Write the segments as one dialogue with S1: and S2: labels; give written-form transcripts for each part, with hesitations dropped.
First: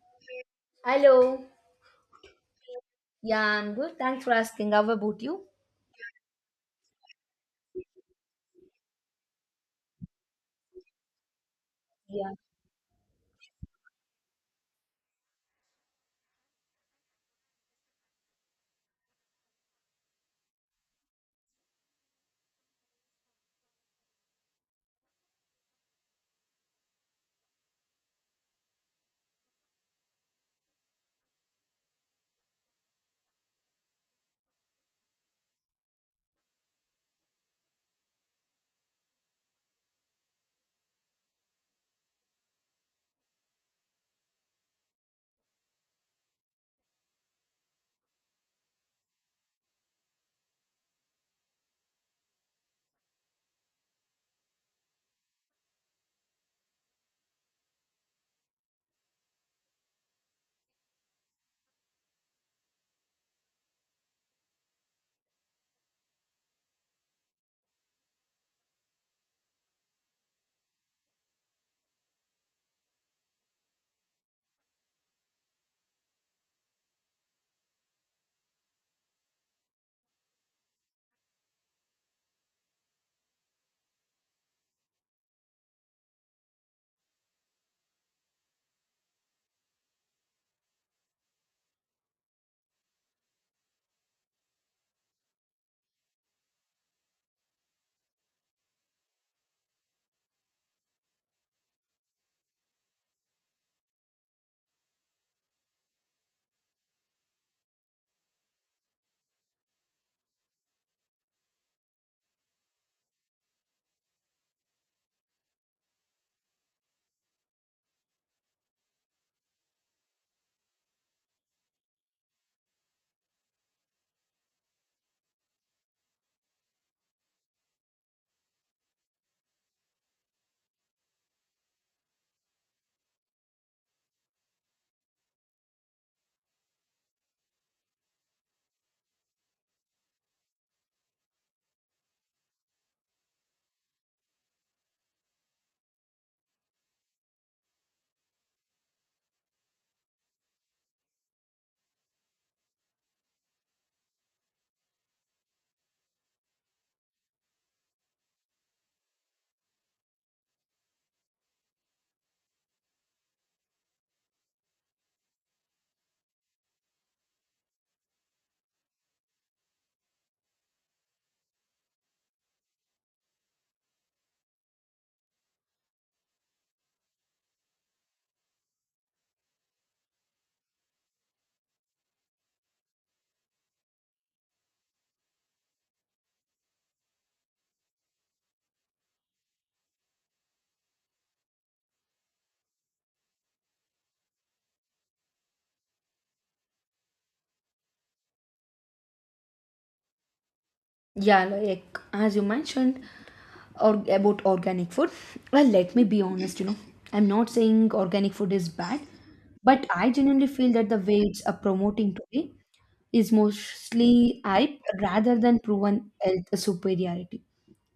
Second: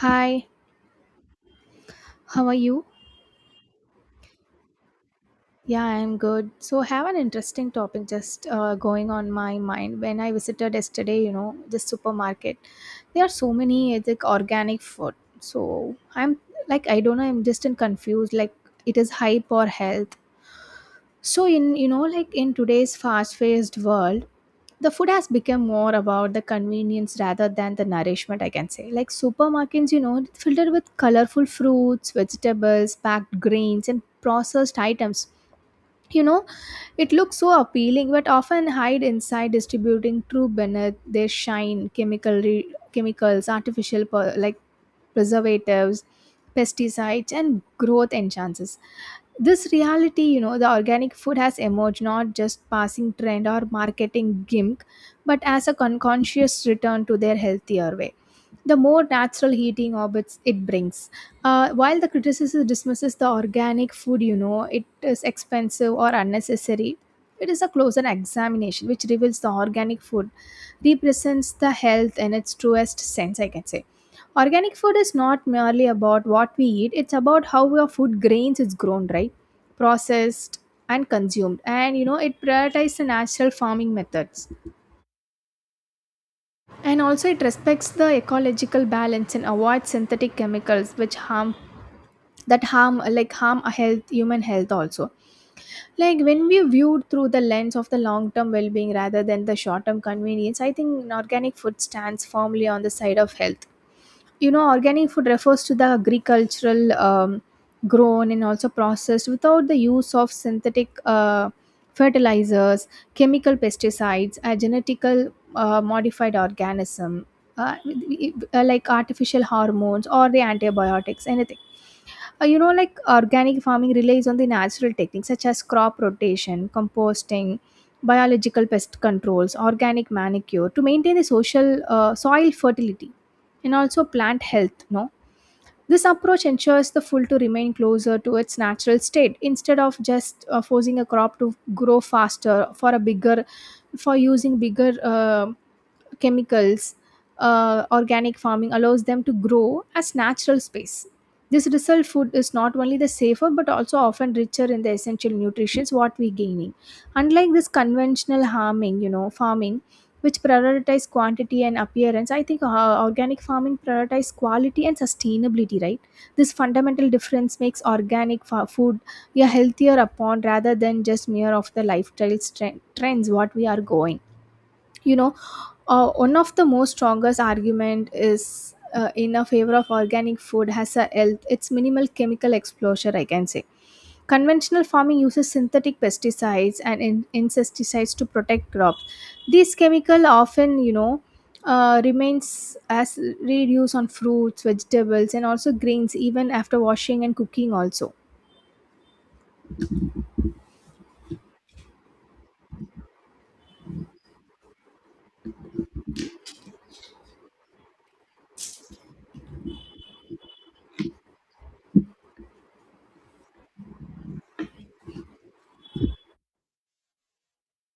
S1: Hi,
S2: Hello.
S1: how are you?
S2: Yeah, I'm good. Thanks for asking. How about you?
S1: Yeah, I'm good. So, I have an interesting topic just going on my mind. When I visited yesterday, the
S2: Yeah.
S1: supermarket, there are so many like organic food. So, I'm like, I don't know, I'm just in confused. Like, it is hype or health. So in like in today's fast-paced world, the food has become more about the convenience rather than the nourishment, I can say. Like supermarkets, filled with colorful fruits, vegetables, packed grains and processed items. You know, it looks so appealing, but often hide inside distributing true beneath their shine. Chemicals, artificial preservatives, pesticides, and growth enhancers. This reality, the organic food has emerged not just passing trend or marketing gimmick, but as a conscious return to their healthier way, the more natural heating orbits it brings. While the criticism dismisses the organic food, it is expensive or unnecessary. It is a closer examination which reveals the organic food represents the health in its truest sense, I can say. Organic food is not merely about what we eat, it's about how your food grains is grown, right? Processed and consumed. And it prioritizes the natural farming methods, and also it respects the ecological balance and avoids synthetic chemicals which harm, that harm, like harm a health human health also. Like when we viewed through the lens of the long term well being rather than the short term convenience, I think organic food stands firmly on the side of health. Organic food refers to the agricultural, grown and also processed without the use of synthetic fertilizers, chemical pesticides, a genetical modified organism, uh, like artificial hormones or the antibiotics, anything like organic farming relies on the natural techniques such as crop rotation, composting, biological pest controls, organic manicure to maintain the social soil fertility and also plant health. No, this approach ensures the food to remain closer to its natural state instead of just forcing a crop to grow faster for a bigger, for using bigger. Chemicals, organic farming allows them to grow as natural space. This result food is not only the safer but also often richer in the essential nutrients what we gaining. Unlike this conventional farming, which prioritize quantity and appearance, I think organic farming prioritize quality and sustainability, right? This fundamental difference makes organic food a healthier upon rather than just mere of the lifestyle trends what we are going you know uh, one of the most strongest argument is in a favor of organic food, has a health, it's minimal chemical exposure, I can say. Conventional farming uses synthetic pesticides and insecticides to protect crops. These chemical often remains as residues on fruits, vegetables, and also grains, even after washing and cooking also.
S2: Yeah, like as you mentioned or about organic food. Well, let me be honest, you know. I'm not saying organic food is bad, but I genuinely feel that the way it's promoting today is mostly hype rather than proven health superiority.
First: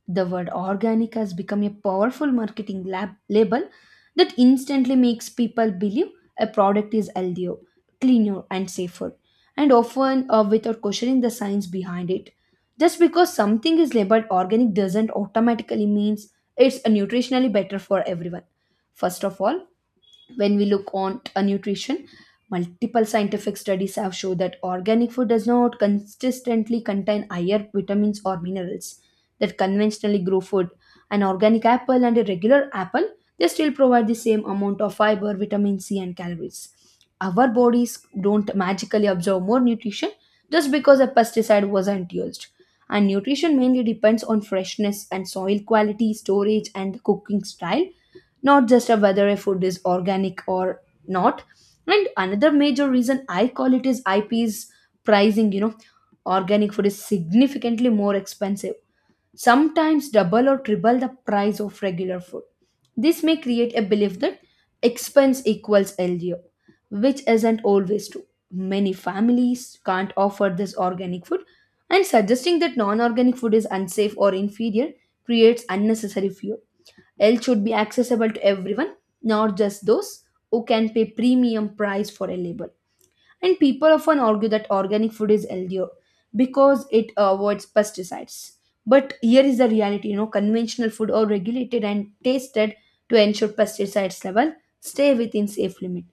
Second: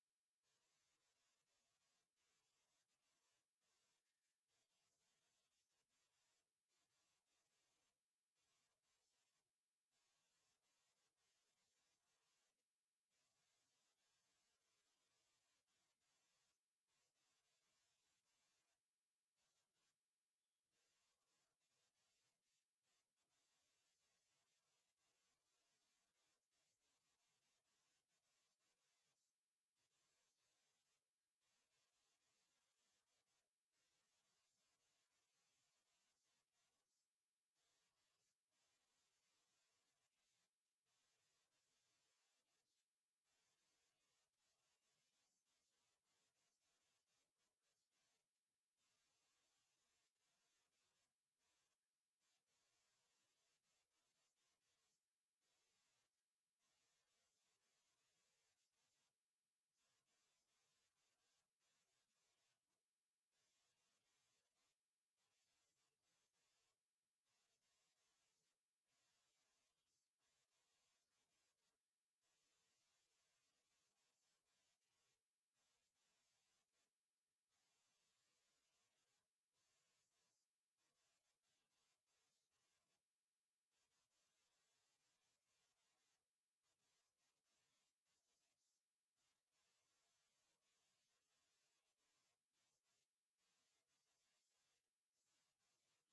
S2: The word organic has become a powerful marketing lab label that instantly makes people believe a product is healthier, cleaner, and safer, and often without questioning the science behind it. Just because something is labeled organic doesn't automatically means it's nutritionally better for everyone. First of all, when we look on a nutrition, multiple scientific studies have shown that organic food does not consistently contain higher vitamins or minerals that conventionally grow food. An organic apple and a regular apple, they still provide the same amount of fiber, vitamin c, and calories. Our bodies don't magically absorb more nutrition just because a pesticide wasn't used, and nutrition mainly depends on freshness and soil quality, storage and cooking style, not just a whether a food is organic or not. And another major reason I call it is ip's pricing, you know. Organic food is significantly more expensive, sometimes double or triple the price of regular food. This may create a belief that expense equals LDO, which isn't always true. Many families can't afford this organic food, and suggesting that non organic food is unsafe or inferior creates unnecessary fear. Health should be accessible to everyone, not just those who can pay premium price for a label. And people often argue that organic food is healthier because it avoids pesticides. But here is the reality, you know, conventional food are regulated and tasted to ensure pesticides level stay within safe limit.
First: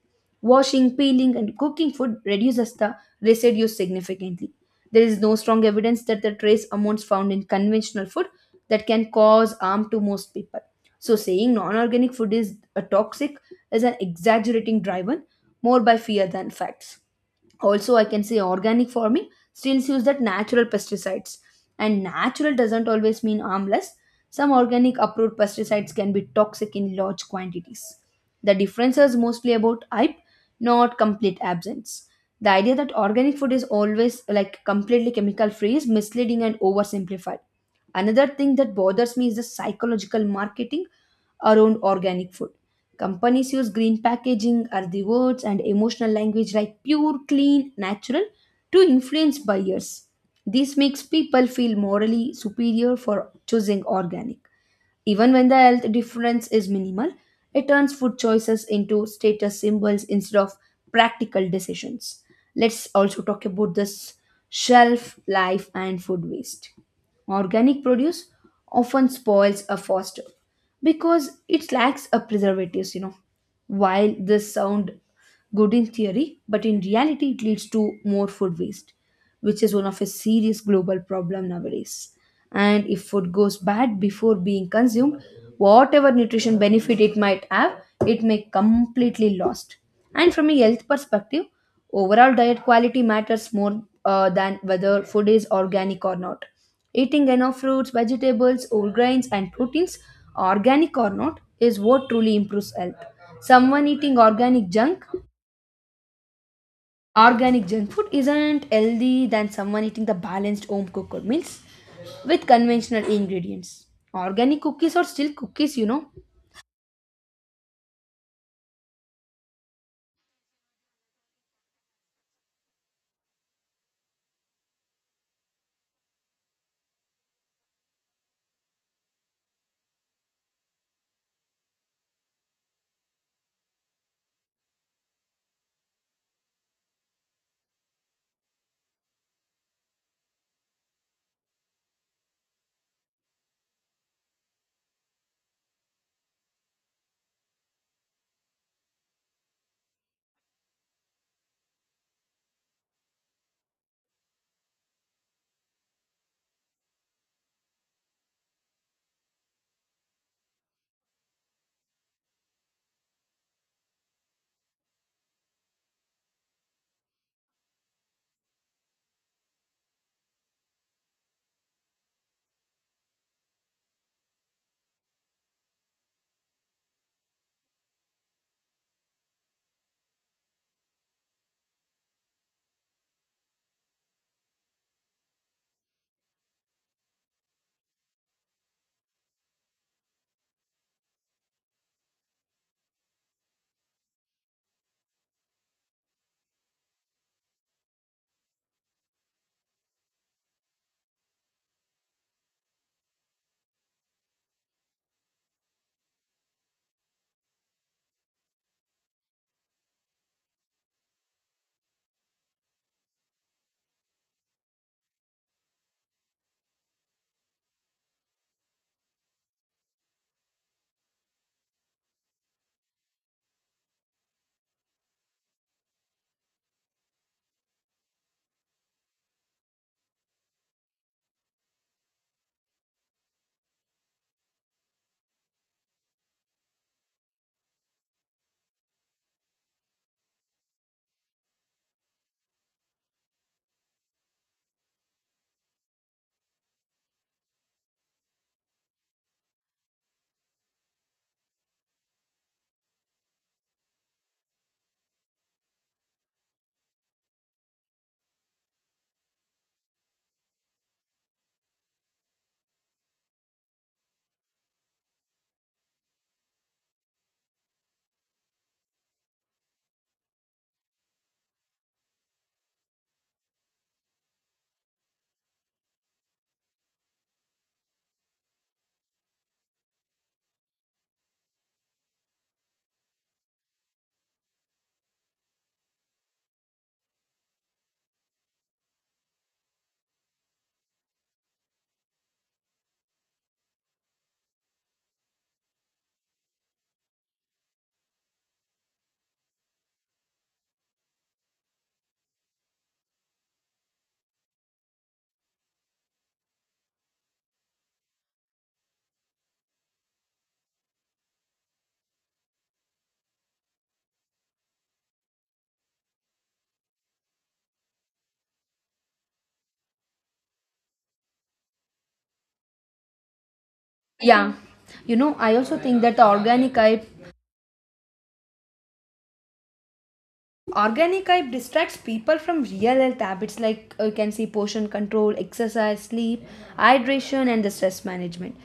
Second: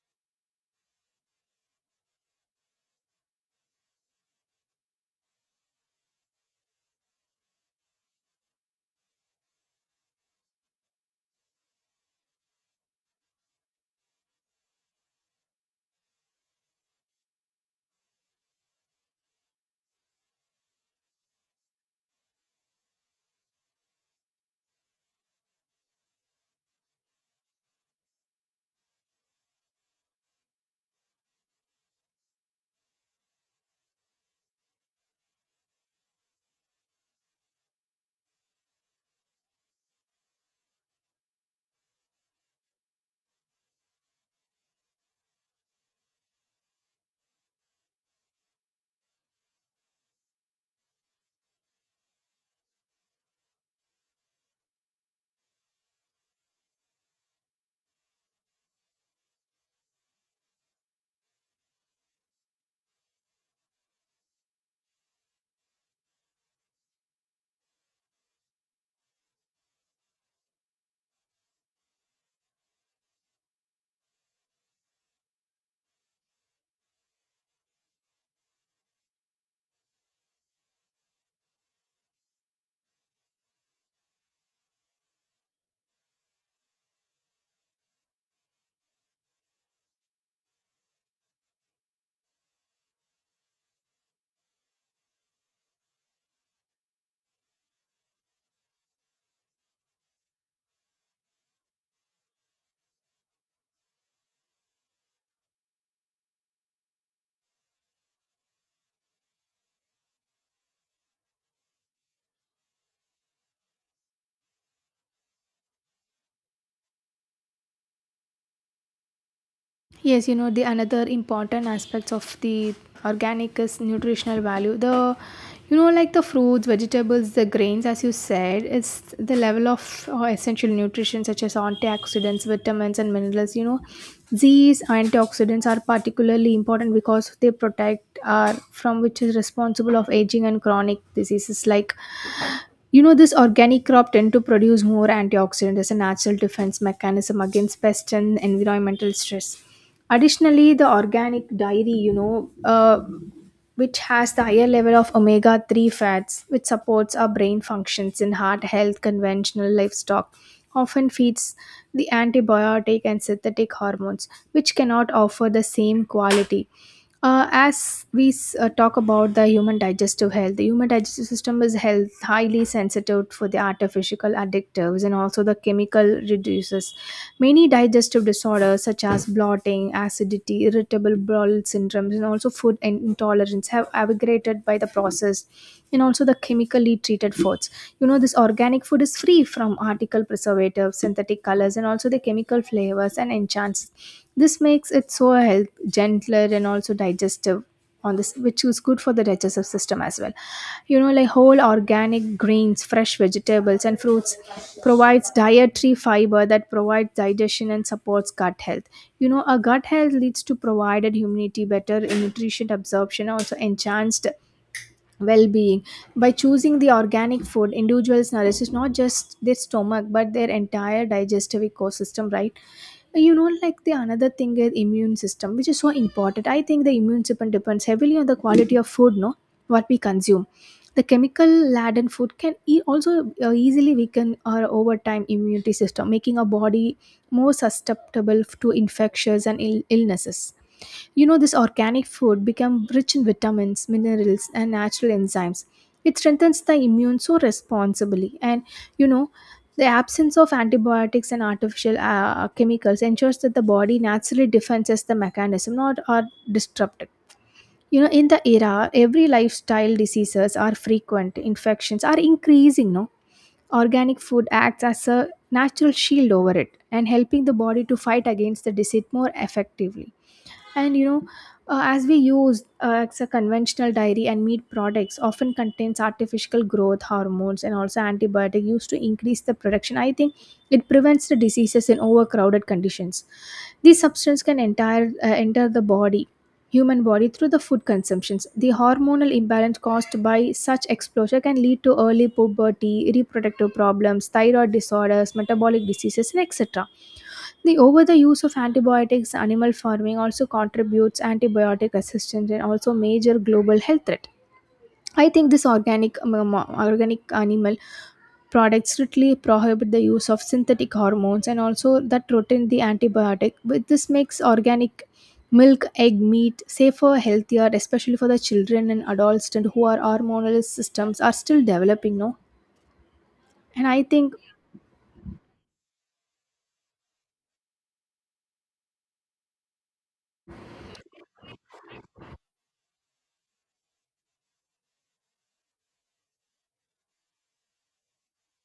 S2: Washing, peeling, and cooking food reduces the residue significantly. There is no strong evidence that the trace amounts found in conventional food that can cause harm to most people. So saying non-organic food is a toxic is an exaggerating driven more by fear than facts. Also, I can say organic farming still use that natural pesticides, and natural doesn't always mean harmless. Some organic approved pesticides can be toxic in large quantities. The difference is mostly about hype, not complete absence. The idea that organic food is always like completely chemical free is misleading and oversimplified. Another thing that bothers me is the psychological marketing around organic food. Companies use green packaging, earthy words, and emotional language like pure, clean, natural to influence buyers. This makes people feel morally superior for choosing organic. Even when the health difference is minimal, it turns food choices into status symbols instead of practical decisions. Let's also talk about this shelf life and food waste. Organic produce often spoils a faster because it lacks a preservatives, you know. While this sound good in theory, but in reality it leads to more food waste, which is one of a serious global problem nowadays. And if food goes bad before being consumed, whatever nutrition benefit it might have, it may completely lost. And from a health perspective, overall diet quality matters more than whether food is organic or not. Eating enough fruits, vegetables, whole grains, and proteins, organic or not, is what truly improves health. Someone eating organic junk Organic junk food isn't healthy than someone eating the balanced home cooked meals with conventional ingredients. Organic cookies are still cookies, you know.
S1: Yes, the another important aspects of the organic is nutritional value. The, like the fruits, vegetables, the grains, as you said, it's the level of essential nutrition such as antioxidants, vitamins, and minerals. These antioxidants are particularly important because they protect our from, which is responsible of aging and chronic diseases, like, this organic crop tend to produce more antioxidant as a natural defense mechanism against pest and environmental stress. Additionally, the organic dairy, which has the higher level of omega 3 fats, which supports our brain functions in heart health. Conventional livestock often feeds the antibiotic and synthetic hormones, which cannot offer the same quality. As we talk about the human digestive health, the human digestive system is health, highly sensitive for the artificial additives and also the chemical reduces. Many digestive disorders such as bloating, acidity, irritable bowel syndromes, and also food intolerance have aggravated by the processed and also the chemically treated foods. This organic food is free from article preservatives, synthetic colors, and also the chemical flavors and enchants. This makes it so health, gentler, and also digestive on this, which is good for the digestive system as well. Like whole organic grains, fresh vegetables, and fruits provides dietary fiber that provides digestion and supports gut health. A gut health leads to provided immunity, better nutrition absorption, also enhanced well-being. By choosing the organic food, individuals nourishes not just their stomach but their entire digestive ecosystem, right? Like the another thing is immune system, which is so important. I think the immune system depends heavily on the quality of food, no? What we consume, the chemical laden food can also easily weaken our over time immunity system, making our body more susceptible to infections and illnesses. This organic food become rich in vitamins, minerals, and natural enzymes. It strengthens the immune so responsibly. And you know the absence of antibiotics and artificial chemicals ensures that the body naturally defenses the mechanism not are disrupted. In the era, every lifestyle diseases are frequent, infections are increasing, no? Organic food acts as a natural shield over it, and helping the body to fight against the disease more effectively. And as we use, it's a conventional dairy and meat products often contains artificial growth hormones and also antibiotic used to increase the production, I think. It prevents the diseases in overcrowded conditions. These substances can enter the body, human body, through the food consumptions. The hormonal imbalance caused by such exposure can lead to early puberty, reproductive problems, thyroid disorders, metabolic diseases, and etc. The over the use of antibiotics, animal farming, also contributes antibiotic resistance and also major global health threat. I think this organic animal products strictly prohibit the use of synthetic hormones and also that rotate the antibiotic. But this makes organic milk, egg, meat safer, healthier, especially for the children and adolescents who are hormonal systems are still developing. No, and I think,
S2: Yeah. You know, I also think that the organic hype distracts people from real health habits like you can see portion control, exercise, sleep, hydration, and the stress management.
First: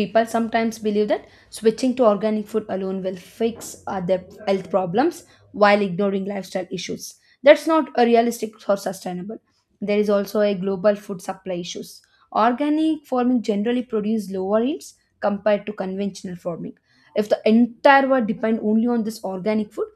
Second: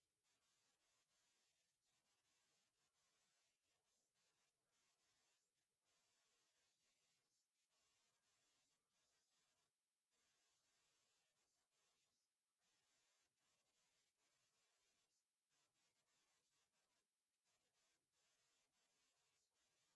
S2: People sometimes believe that switching to organic food alone will fix their health problems while ignoring lifestyle issues. That's not a realistic or sustainable. There is also a global food supply issues. Organic farming generally produces lower yields compared to conventional farming. If the entire world depend only on this organic food,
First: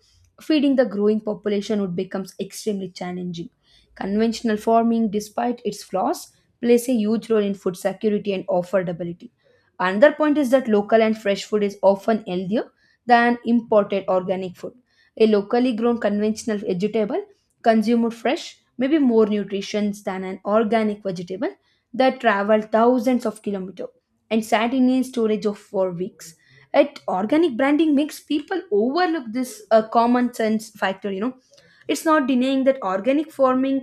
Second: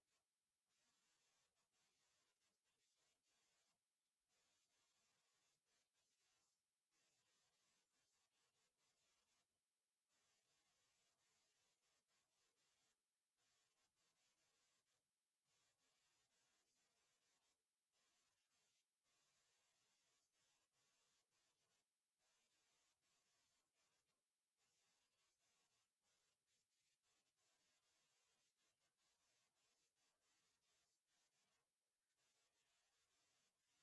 S2: feeding the growing population would becomes extremely challenging. Conventional farming, despite its flaws, plays a huge role in food security and affordability. Another point is that local and fresh food is often healthier than imported organic food. A locally grown conventional vegetable consumer fresh may be more nutritious than an organic vegetable that traveled thousands of kilometers and sat in a storage of for weeks. At organic branding makes people overlook this common sense factor, you know. It's not denying that organic farming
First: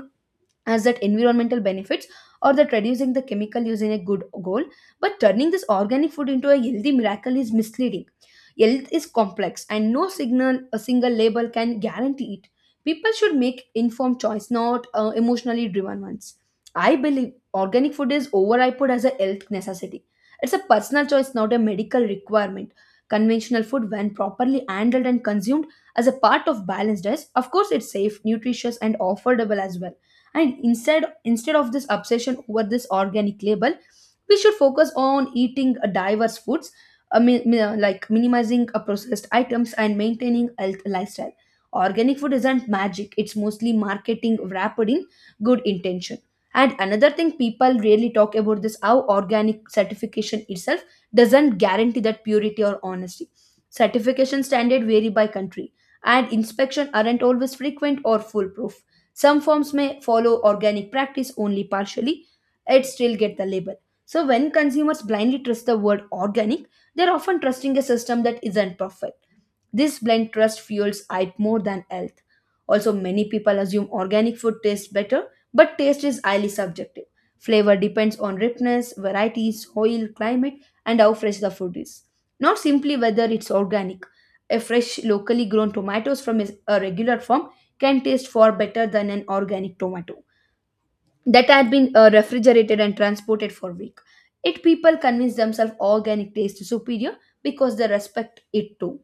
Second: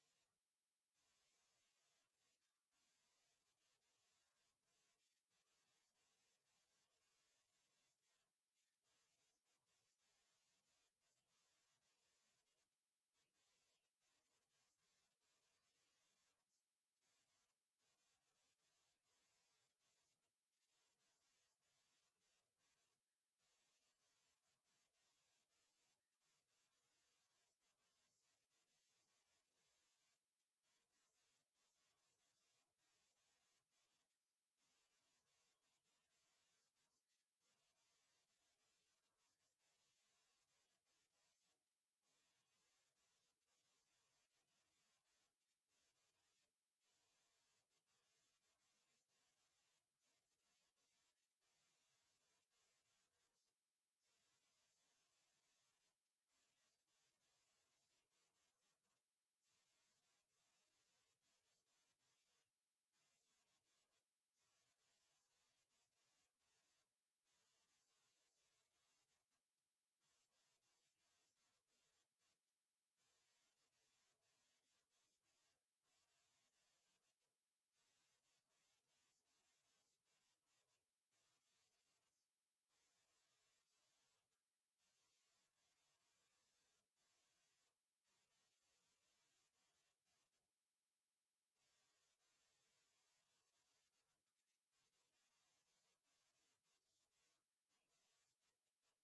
S2: as that environmental benefits or that reducing the chemical use in a good goal, but turning this organic food into a healthy miracle is misleading. Health is complex and no signal a single label can guarantee it. People should make informed choice, not emotionally driven ones. I believe organic food is overhyped as a health necessity. It's a personal choice, not a medical requirement. Conventional food, when properly handled and consumed as a part of balanced diet, of course it's safe, nutritious, and affordable as well. And instead of this obsession over this organic label, we should focus on eating diverse foods, like minimizing processed items and maintaining health lifestyle. Organic food isn't magic, it's mostly marketing wrapped in good intention. And another thing people really talk about this, how organic certification itself doesn't guarantee that purity or honesty. Certification standard vary by country, and inspection aren't always frequent or foolproof. Some firms may follow organic practice only partially, it still get the label. So when consumers blindly trust the word organic, they're often trusting a system that isn't perfect. This blind trust fuels hype more than health. Also, many people assume organic food tastes better, but taste is highly subjective. Flavor depends on ripeness, varieties, soil, climate, and how fresh the food is. Not simply whether it's organic. A fresh, locally grown tomatoes from a regular farm can taste far better than an organic tomato that had been refrigerated and transported for week. It people convince themselves organic taste is superior because they respect it too.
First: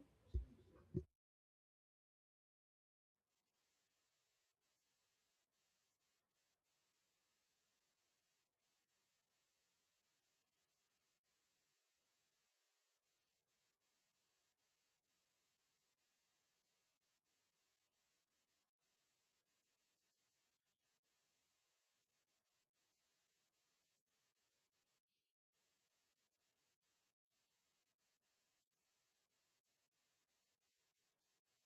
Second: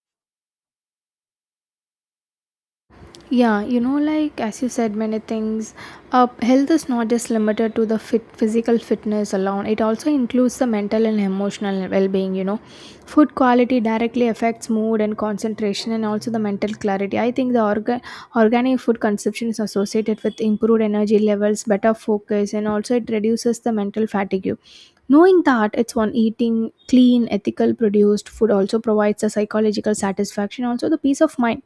S1: yeah, like as you said, many things. Health is not just limited to the fit physical fitness alone. It also includes the mental and emotional well-being. Food quality directly affects mood and concentration, and also the mental clarity. I think the organic food consumption is associated with improved energy levels, better focus, and also it reduces the mental fatigue. Knowing that it's on eating clean, ethical produced food also provides a psychological satisfaction, also the peace of mind.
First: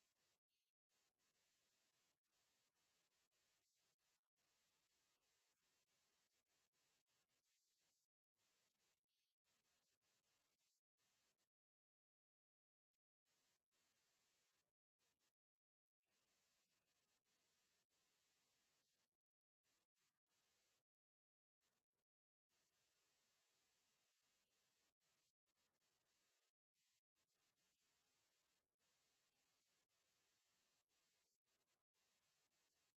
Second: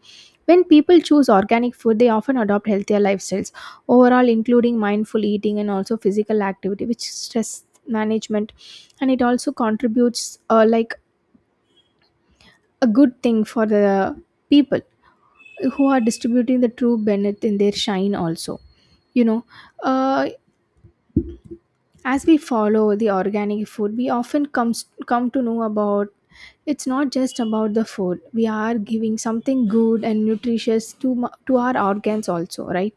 S1: When people choose organic food, they often adopt healthier lifestyles, overall, including mindful eating and also physical activity, which stress management, and it also contributes like a good thing for the people who are distributing the true benefit in their shine also. you know uh, As we follow the organic food, we often come to know about, it's not just about the food. We are giving something good and nutritious to our organs also, right?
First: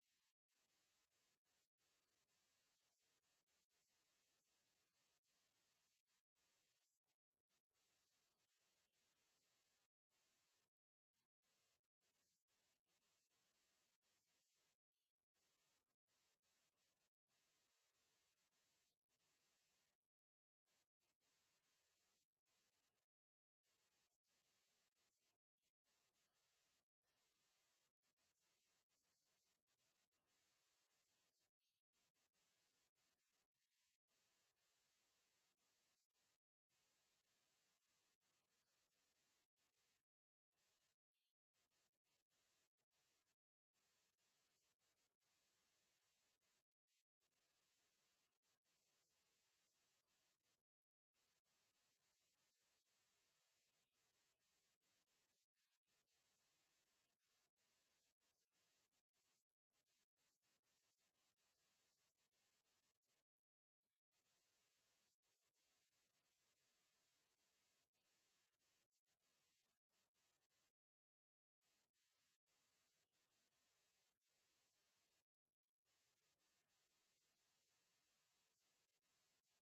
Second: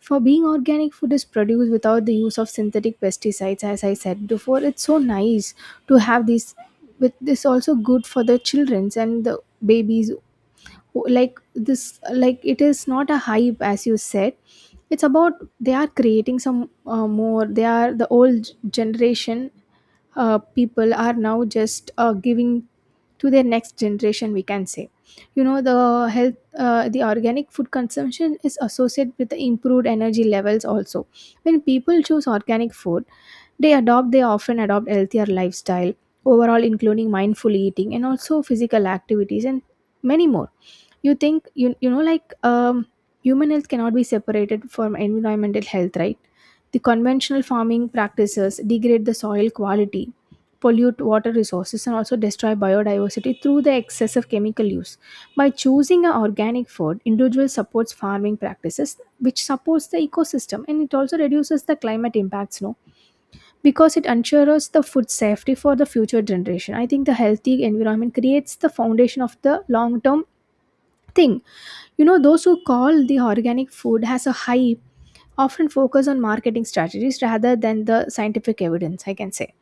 S1: For being organic food is produced without the use of synthetic pesticides, as I said before, it's so nice to have these. With this, also good for the childrens and the babies, like this, like it is not a hype, as you said. It's about, they are creating some more, they are the old generation. People are now just giving to their next generation, we can say. The health, the organic food consumption is associated with the improved energy levels also. When people choose organic food, they often adopt healthier lifestyle overall, including mindful eating and also physical activities, and many more. You think you you know like um, human health cannot be separated from environmental health, right? The conventional farming practices degrade the soil quality, pollute water resources, and also destroy biodiversity through the excessive chemical use. By choosing an organic food, individual supports farming practices which supports the ecosystem, and it also reduces the climate impacts, no? Because it ensures the food safety for the future generation, I think the healthy environment creates the foundation of the long term thing. Those who call the organic food as a hype often focus on marketing strategies rather than the scientific evidence, I can say.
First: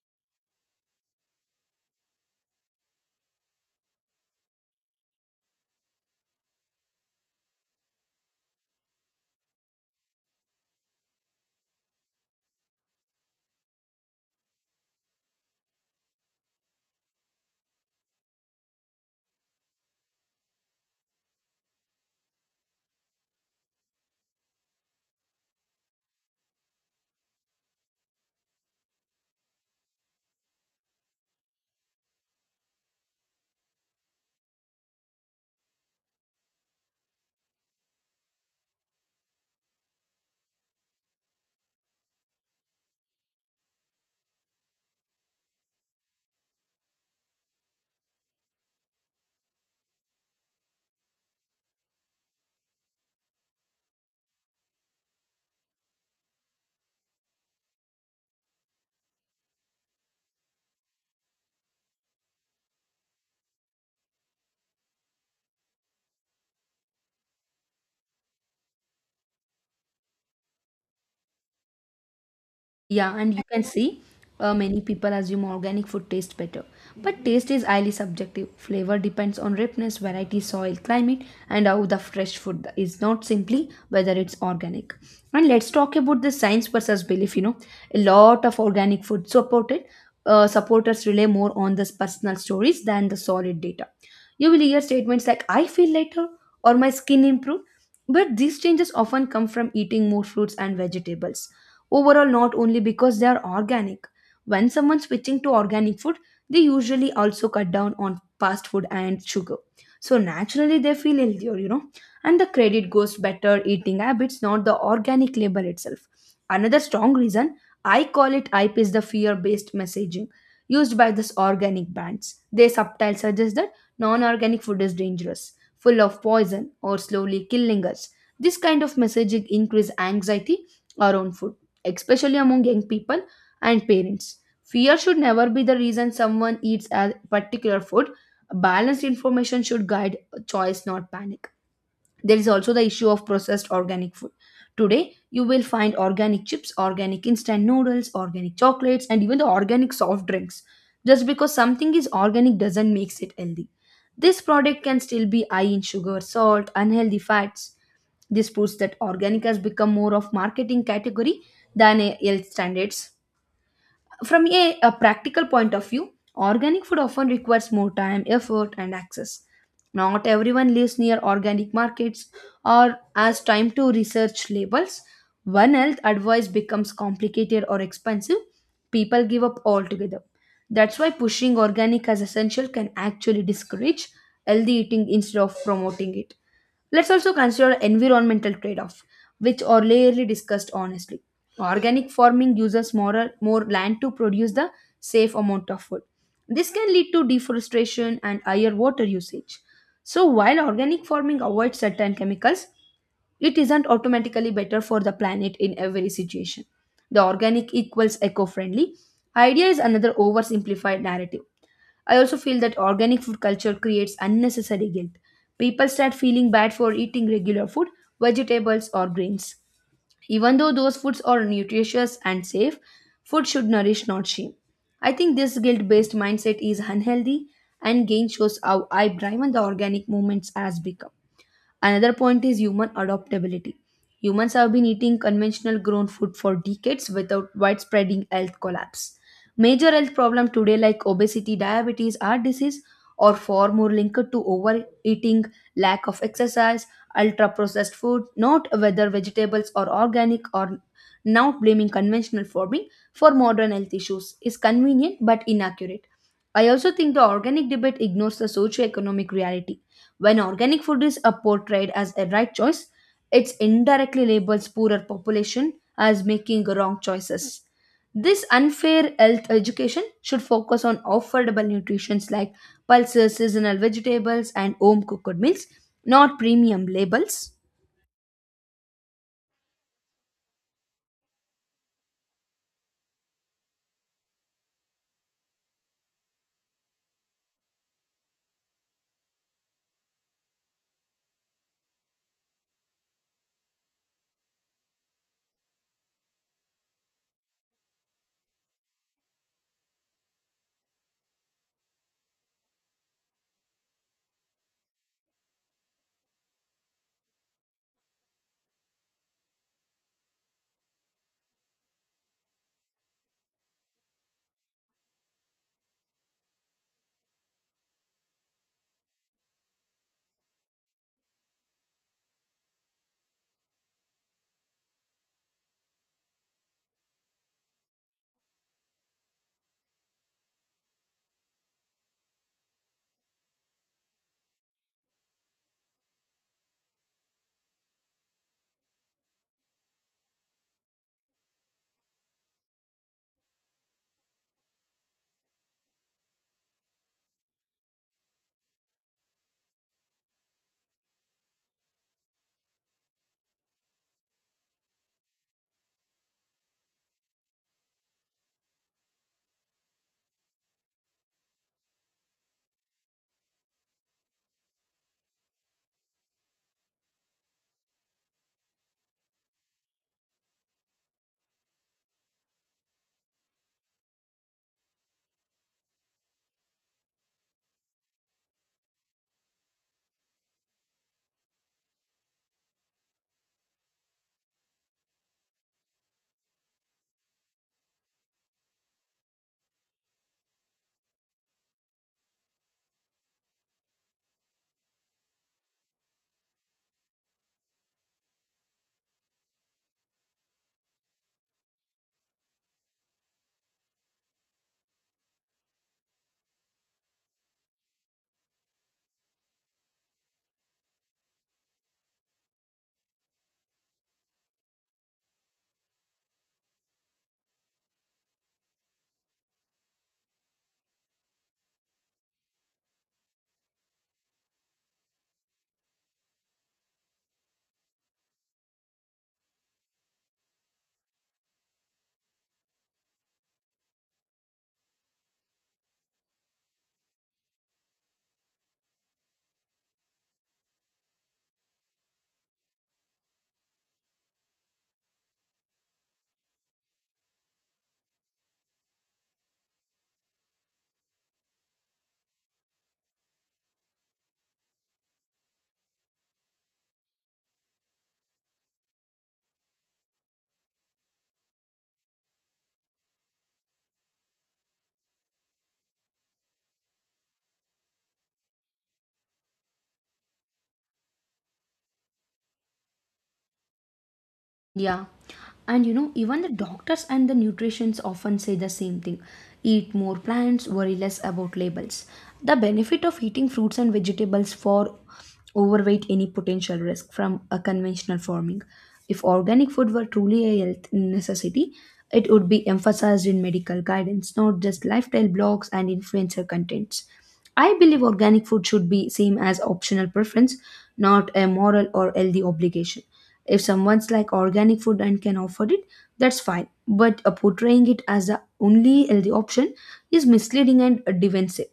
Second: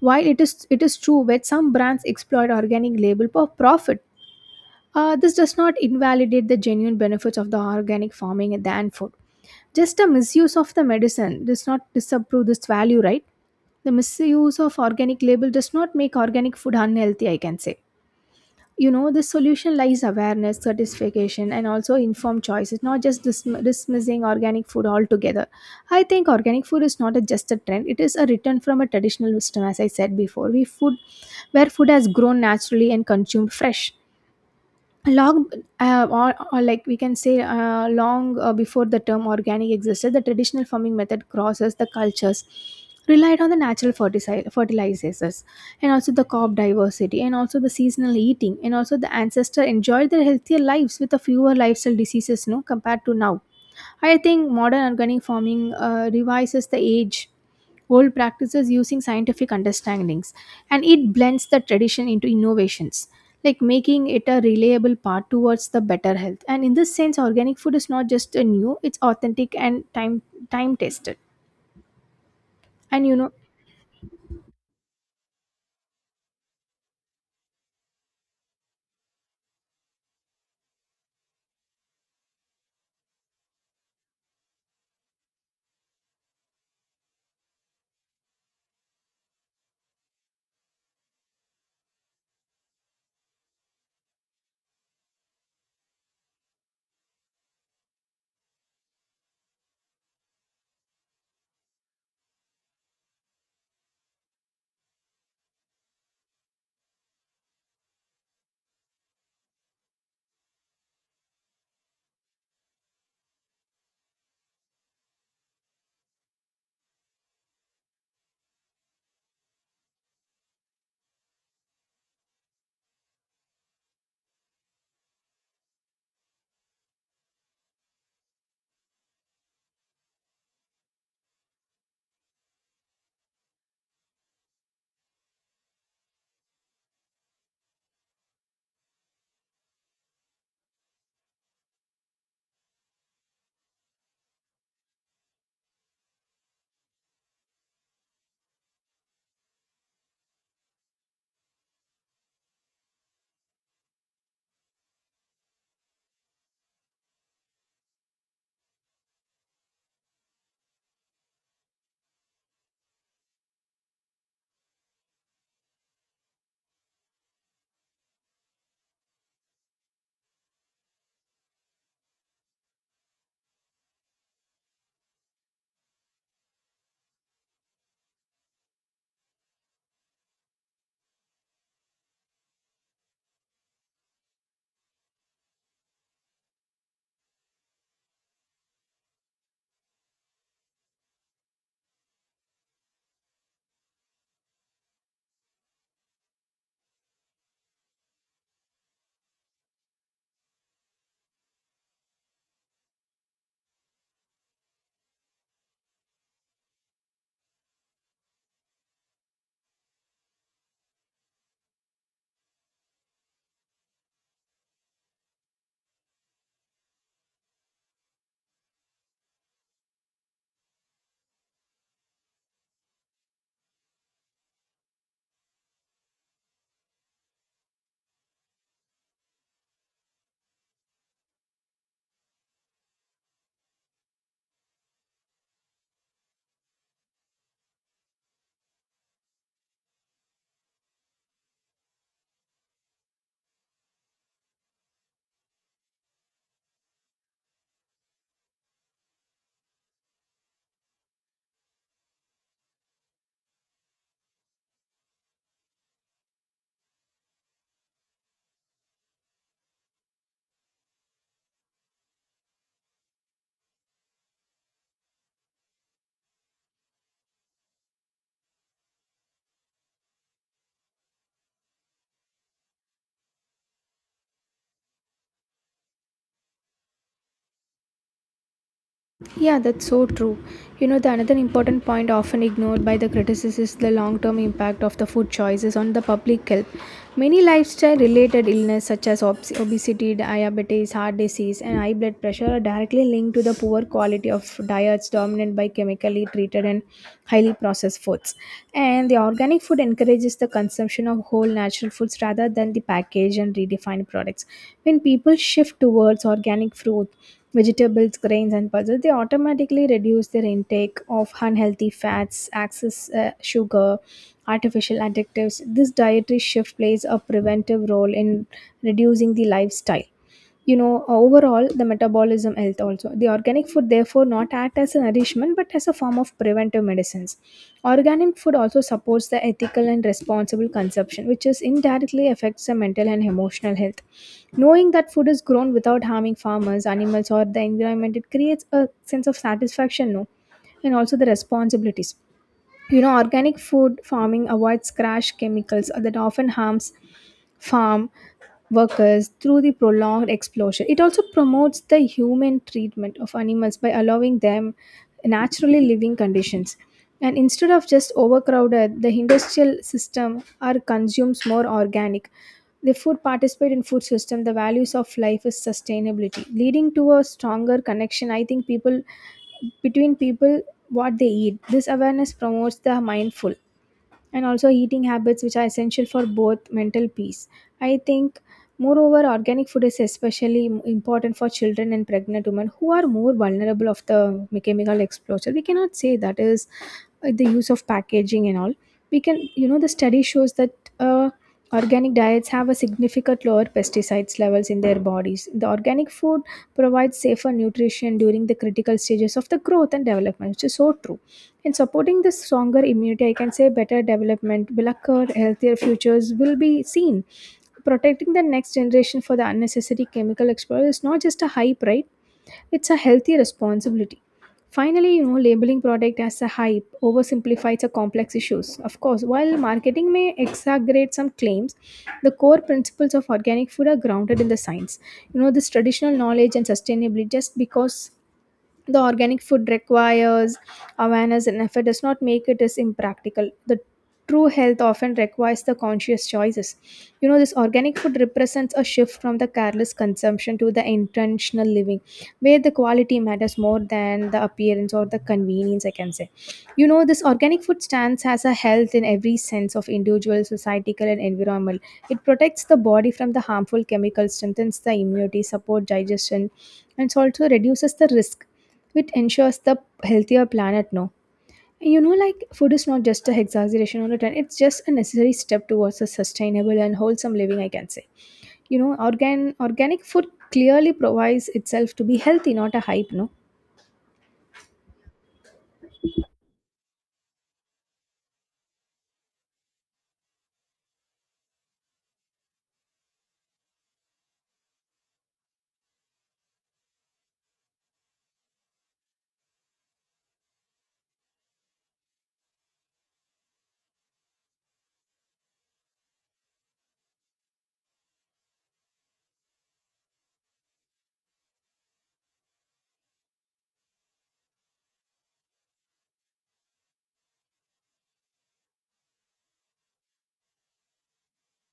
S1: While it is true that some brands exploit organic label for profit, this does not invalidate the genuine benefits of the organic farming and the food. Just a misuse of the medicine does not disapprove this value, right? The misuse of organic label does not make organic food unhealthy, I can say. You know, the solution lies awareness certification and also informed choices, not just dismissing organic food altogether. I think organic food is not a, just a trend, it is a return from a traditional wisdom, as I said before we food, where food has grown naturally and consumed fresh long. Or like we can say, long before the term organic existed, the traditional farming method crosses the cultures, relied on the natural fertilizers and also the crop diversity and also the seasonal eating. And also the ancestor enjoyed their healthier lives with a fewer lifestyle diseases, no, compared to now. I think modern organic farming revises the age old practices using scientific understandings, and it blends the tradition into innovations, like making it a reliable path towards the better health. And in this sense organic food is not just a new, it's authentic and time tested. And you
S2: Yeah,
S1: know.
S2: and you can see many people assume organic food tastes better. But taste is highly subjective. Flavor depends on ripeness, variety, soil, climate, and how the fresh food is, not simply whether it's organic. And let's talk about the science versus belief. You know, a lot of organic food supported supporters rely more on the personal stories than the solid data. You will hear statements like "I feel lighter" or "My skin improved," but these changes often come from eating more fruits and vegetables overall, not only because they are organic. When someone switching to organic food, they usually also cut down on fast food and sugar, so naturally they feel healthier, you know. And the credit goes better eating habits, not the organic label itself. Another strong reason I call it hype is the fear based messaging used by this organic brands. They subtly suggest that non-organic food is dangerous, full of poison, or slowly killing us. This kind of messaging increase anxiety around food, especially among young people and parents. Fear should never be the reason someone eats a particular food. Balanced information should guide choice, not panic. There is also the issue of processed organic food. Today, you will find organic chips, organic instant noodles, organic chocolates, and even the organic soft drinks. Just because something is organic doesn't make it healthy. This product can still be high in sugar, salt, unhealthy fats. This proves that organic has become more of marketing category than a health standards. From a practical point of view, organic food often requires more time, effort, and access. Not everyone lives near organic markets or has time to research labels. When health advice becomes complicated or expensive, people give up altogether. That's why pushing organic as essential can actually discourage healthy eating instead of promoting it. Let's also consider environmental trade off which are rarely discussed honestly. Organic farming uses more land to produce the safe amount of food. This can lead to deforestation and higher water usage. So, while organic farming avoids certain chemicals, it isn't automatically better for the planet in every situation. The organic equals eco friendly idea is another oversimplified narrative. I also feel that organic food culture creates unnecessary guilt. People start feeling bad for eating regular food, vegetables, or grains. Even though those foods are nutritious and safe, food should nourish, not shame. I think this guilt based mindset is unhealthy and gain shows how I driven the organic movements has become. Another point is human adaptability. Humans have been eating conventional grown food for decades without widespread health collapse. Major health problems today, like obesity, diabetes, heart disease, are far more linked to overeating, lack of exercise, ultra processed food, not whether vegetables are organic or now, blaming conventional farming for modern health issues is convenient but inaccurate. I also think the organic debate ignores the socio-economic reality when organic food is portrayed as a right choice, it indirectly labels poorer population as making wrong choices. This unfair health education should focus on affordable nutritions like pulses, seasonal vegetables, and home cooked meals, not premium labels.
S1: Yeah, that's so true. You know, the another important point often ignored by the critics is the long-term impact of the food choices on the public health. Many lifestyle-related illness such as obesity, diabetes, heart disease, and high blood pressure are directly linked to the poor quality of diets dominant by chemically treated and highly processed foods. And the organic food encourages the consumption of whole natural foods rather than the packaged and redefined products. When people shift towards organic fruit, vegetables, grains, and pulses, they automatically reduce their intake of unhealthy fats, excess sugar, artificial additives. This dietary shift plays a preventive role in reducing the lifestyle. You know, overall the metabolism health, also the organic food therefore not act as a nourishment but as a form of preventive medicines. Organic food also supports the ethical and responsible consumption, which is indirectly affects the mental and emotional health. Knowing that food is grown without harming farmers, animals, or the environment, it creates a sense of satisfaction, no, and also the responsibilities. You know, organic food farming avoids crash chemicals that often harms farm workers through the prolonged exposure. It also promotes the human treatment of animals by allowing them naturally living conditions. And instead of just overcrowded, the industrial system are consumes more organic. The food participate in food system, the values of life is sustainability, leading to a stronger connection. I think people, between people, what they eat. This awareness promotes the mindful and also eating habits, which are essential for both mental peace. I think, moreover, organic food is especially important for children and pregnant women who are more vulnerable of the chemical exposure. We cannot say that is the use of packaging and all. We can, you know, the study shows that. Uh, Organic diets have a significant lower pesticides levels in their bodies. The organic food provides safer nutrition during the critical stages of the growth and development, which is so true in supporting this stronger immunity, I can say, better development will occur, healthier futures will be seen. Protecting the next generation for the unnecessary chemical exposure is not just a hype, right? It's a healthy responsibility. Finally, you know, labeling product as a hype oversimplifies the complex issues. Of course, while marketing may exaggerate some claims, the core principles of organic food are grounded in the science. You know, this traditional knowledge and sustainability, just because the organic food requires awareness and effort does not make it as impractical. The true health often requires the conscious choices. You know, this organic food represents a shift from the careless consumption to the intentional living, where the quality matters more than the appearance or the convenience, I can say. You know, this organic food stands as a health in every sense of individual, societal, and environment. It protects the body from the harmful chemicals, strengthens the immunity, support digestion, and it also reduces the risk, which ensures the healthier planet now. And you know, like food is not just a exaggeration on return, it's just a necessary step towards a sustainable and wholesome living, I can say. You know, organic food clearly provides itself to be healthy, not a hype, no?
S2: Yeah. And you know, even the doctors and the nutritionists often say the same thing. Eat more plants, worry less about labels. The benefit of eating fruits and vegetables for overweight any potential risk from a conventional farming. If organic food were truly a health necessity, it would be emphasized in medical guidance, not just lifestyle blogs and influencer contents. I believe organic food should be seen as optional preference, not a moral or healthy obligation. If someone's like organic food and can afford it, that's fine. But portraying it as the only healthy option is misleading and defensive.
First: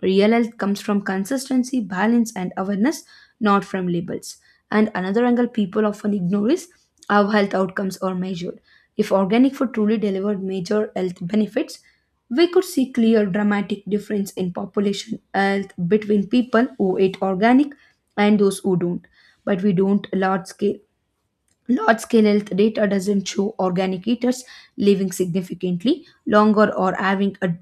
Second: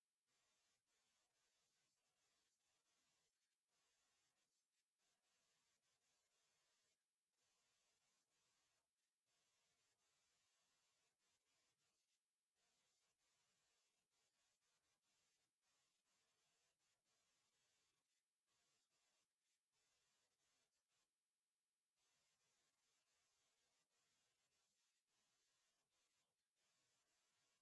S2: Real health comes from consistency, balance, and awareness, not from labels. And another angle people often ignore is how health outcomes are measured. If organic food truly delivered major health benefits, we could see clear dramatic difference in population health between people who eat organic and those who don't. But we don't large scale Large scale health data doesn't show organic eaters living significantly longer or having a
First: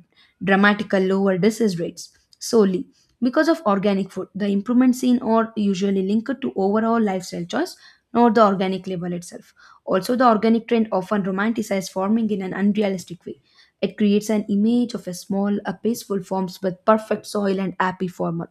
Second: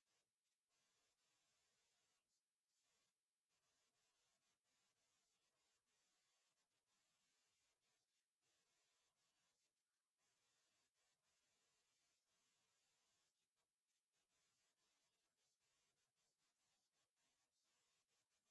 S2: dramatical lower disease rates solely because of organic food. The improvements seen are usually linked to overall lifestyle choice, not the organic label itself. Also, the organic trend often romanticizes farming in an unrealistic way. It creates an image of a small, a peaceful farms with perfect soil and happy farmer.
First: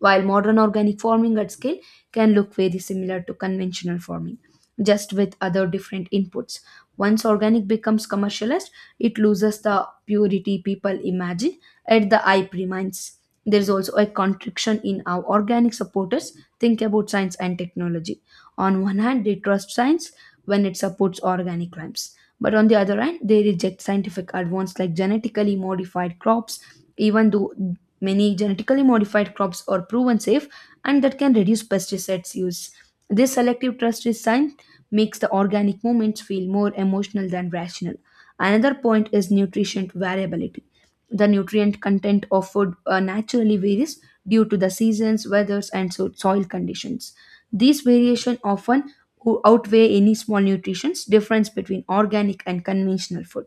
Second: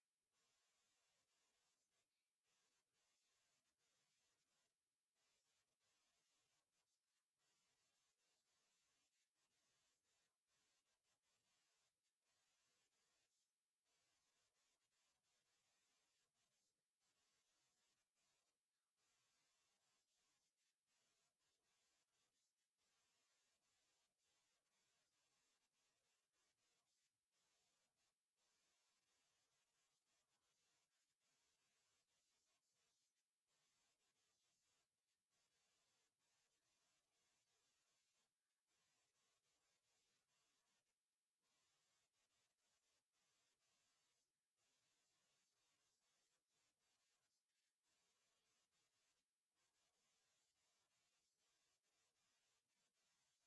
S2: While modern organic farming at scale can look very similar to conventional farming just with other different inputs. Once organic becomes commercialized, it loses the purity people imagine at the eye remains. There is also a contradiction in how organic supporters think about science and technology. On one hand, they trust science when it supports organic claims, but on the other hand, they reject scientific advance like genetically modified crops, even though many genetically modified crops are proven safe and that can reduce pesticides use. This selective trust is sign makes the organic moments feel more emotional than rational. Another point is nutrition variability. The nutrient content of food naturally varies due to the seasons, weathers, and so soil conditions. These variation often outweigh any small nutrients difference between organic and conventional food.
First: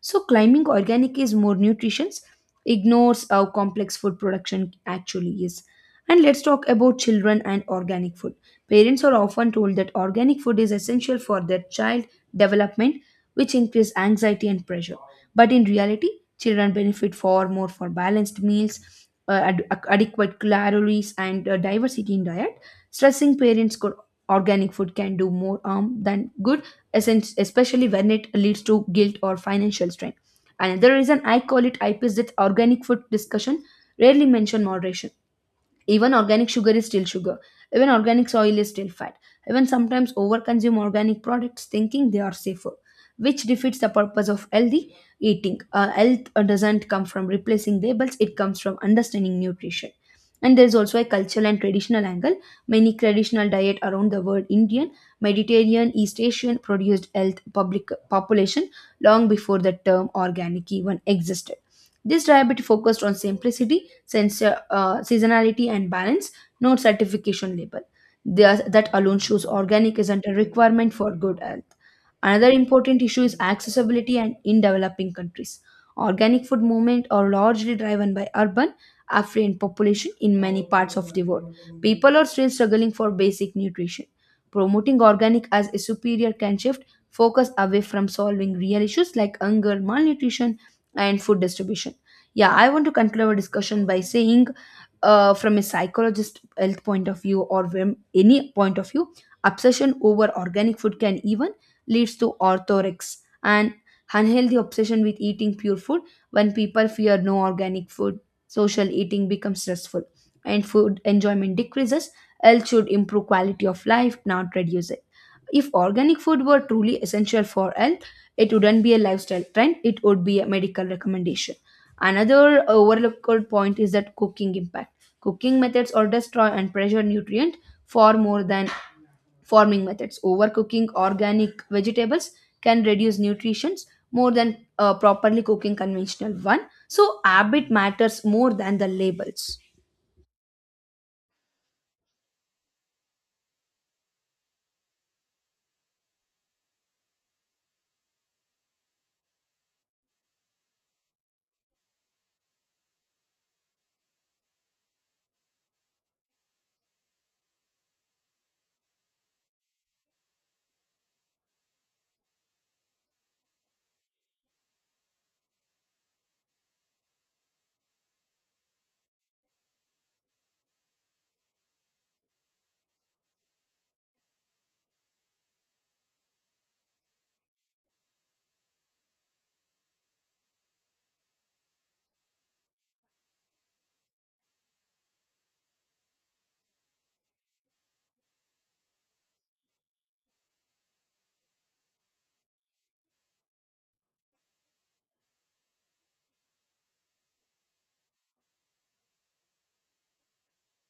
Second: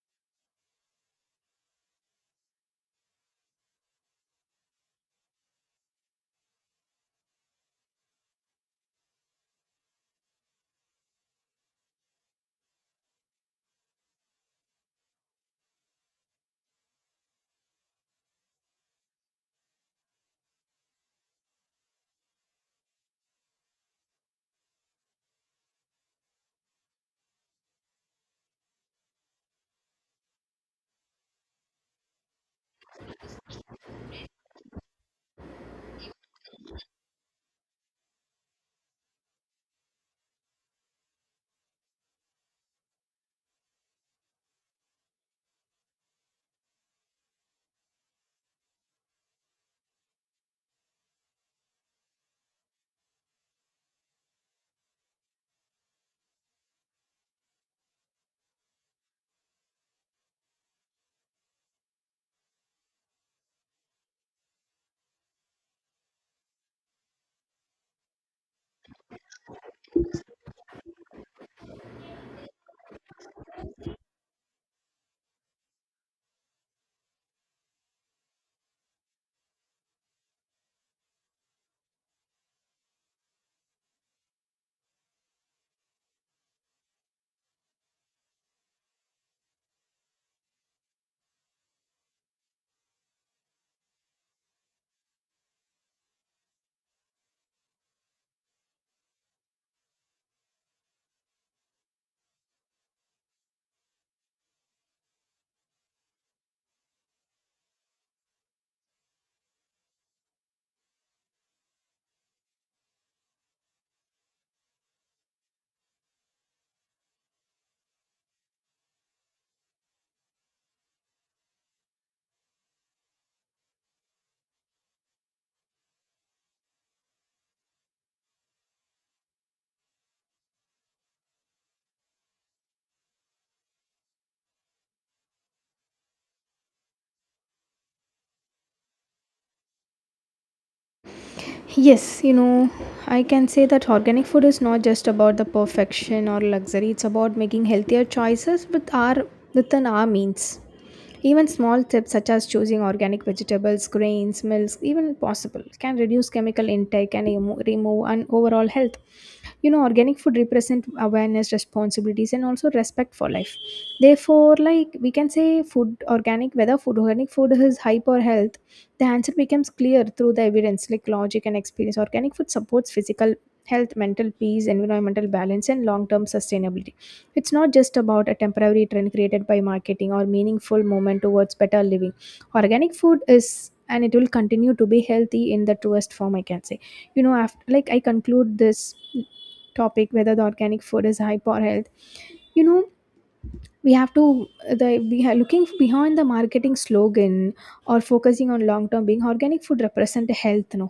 S2: So climbing organic is more nutrients ignores how complex food production actually is. And let's talk about children and organic food. Parents are often told that organic food is essential for their child development, which increase anxiety and pressure. But in reality, children benefit far more for balanced meals, adequate calories, and diversity in diet. Stressing parents could organic food can do more harm than good, especially when it leads to guilt or financial strain. Another reason I call it IP is that organic food discussion rarely mention moderation, even organic sugar is still sugar, even organic soil is still fat, even sometimes overconsume organic products thinking they are safer, which defeats the purpose of healthy eating. Health doesn't come from replacing labels, it comes from understanding nutrition. And there's also a cultural and traditional angle. Many traditional diet around the world, Indian, Mediterranean, East Asian, produced health public population long before the term organic even existed. This diet focused on simplicity, since seasonality and balance, not certification label. There's, that alone shows organic isn't a requirement for good health. Another important issue is accessibility and in developing countries. Organic food movement are largely driven by urban, affluent population in many parts of the world. People are still struggling for basic nutrition. Promoting organic as a superior can shift focus away from solving real issues like hunger, malnutrition, and food distribution. Yeah, I want to conclude our discussion by saying, from a psychologist health point of view or from any point of view, obsession over organic food can even leads to orthorex and unhealthy obsession with eating pure food when people fear no organic food. Social eating becomes stressful and food enjoyment decreases. Health should improve quality of life, not reduce it. If organic food were truly essential for health, it wouldn't be a lifestyle trend, it would be a medical recommendation. Another overlooked point is that cooking impact. Cooking methods or destroy and pressure nutrient far more than farming methods. Overcooking organic vegetables can reduce nutrients more than properly cooking conventional one. So habit matters more than the labels.
S1: Yes, you know, I can say that organic food is not just about the perfection or luxury, it's about making healthier choices with our, within our means. Even small tips such as choosing organic vegetables, grains, milks, even possible, can reduce chemical intake and remove an overall health. You know, organic food represent awareness, responsibilities, and also respect for life. Therefore, like we can say, food organic, whether food organic food is hype or health, the answer becomes clear through the evidence, like logic and experience. Organic food supports physical health, mental peace, environmental balance, and long-term sustainability. It's not just about a temporary trend created by marketing or meaningful moment towards better living. Organic food is, and it will continue to be healthy in the truest form, I can say. You know, after like I conclude this topic, whether the organic food is hype or health, you know, we have to, the we are looking behind the marketing slogan or focusing on long term being organic food represent health, no?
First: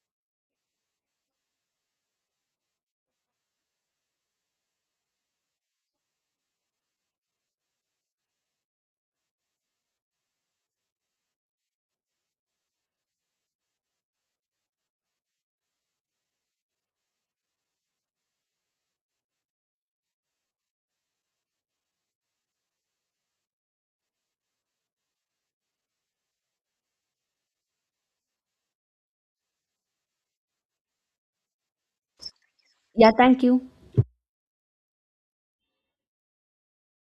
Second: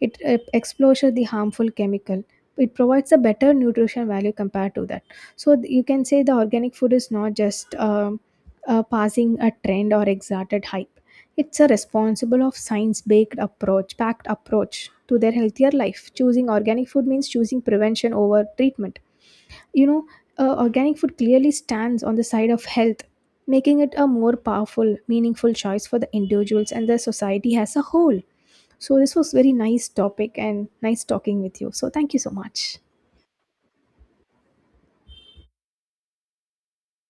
S1: It exposure the harmful chemical, it provides a better nutrition value compared to that. So you can say the organic food is not just passing a trend or exalted hype. It's a responsible of science based approach, packed approach to their healthier life. Choosing organic food means choosing prevention over treatment. You know, organic food clearly stands on the side of health, making it a more powerful meaningful choice for the individuals and the society as a whole. So this was very nice topic and nice talking with you, so thank you so much.
S2: Yeah, thank you.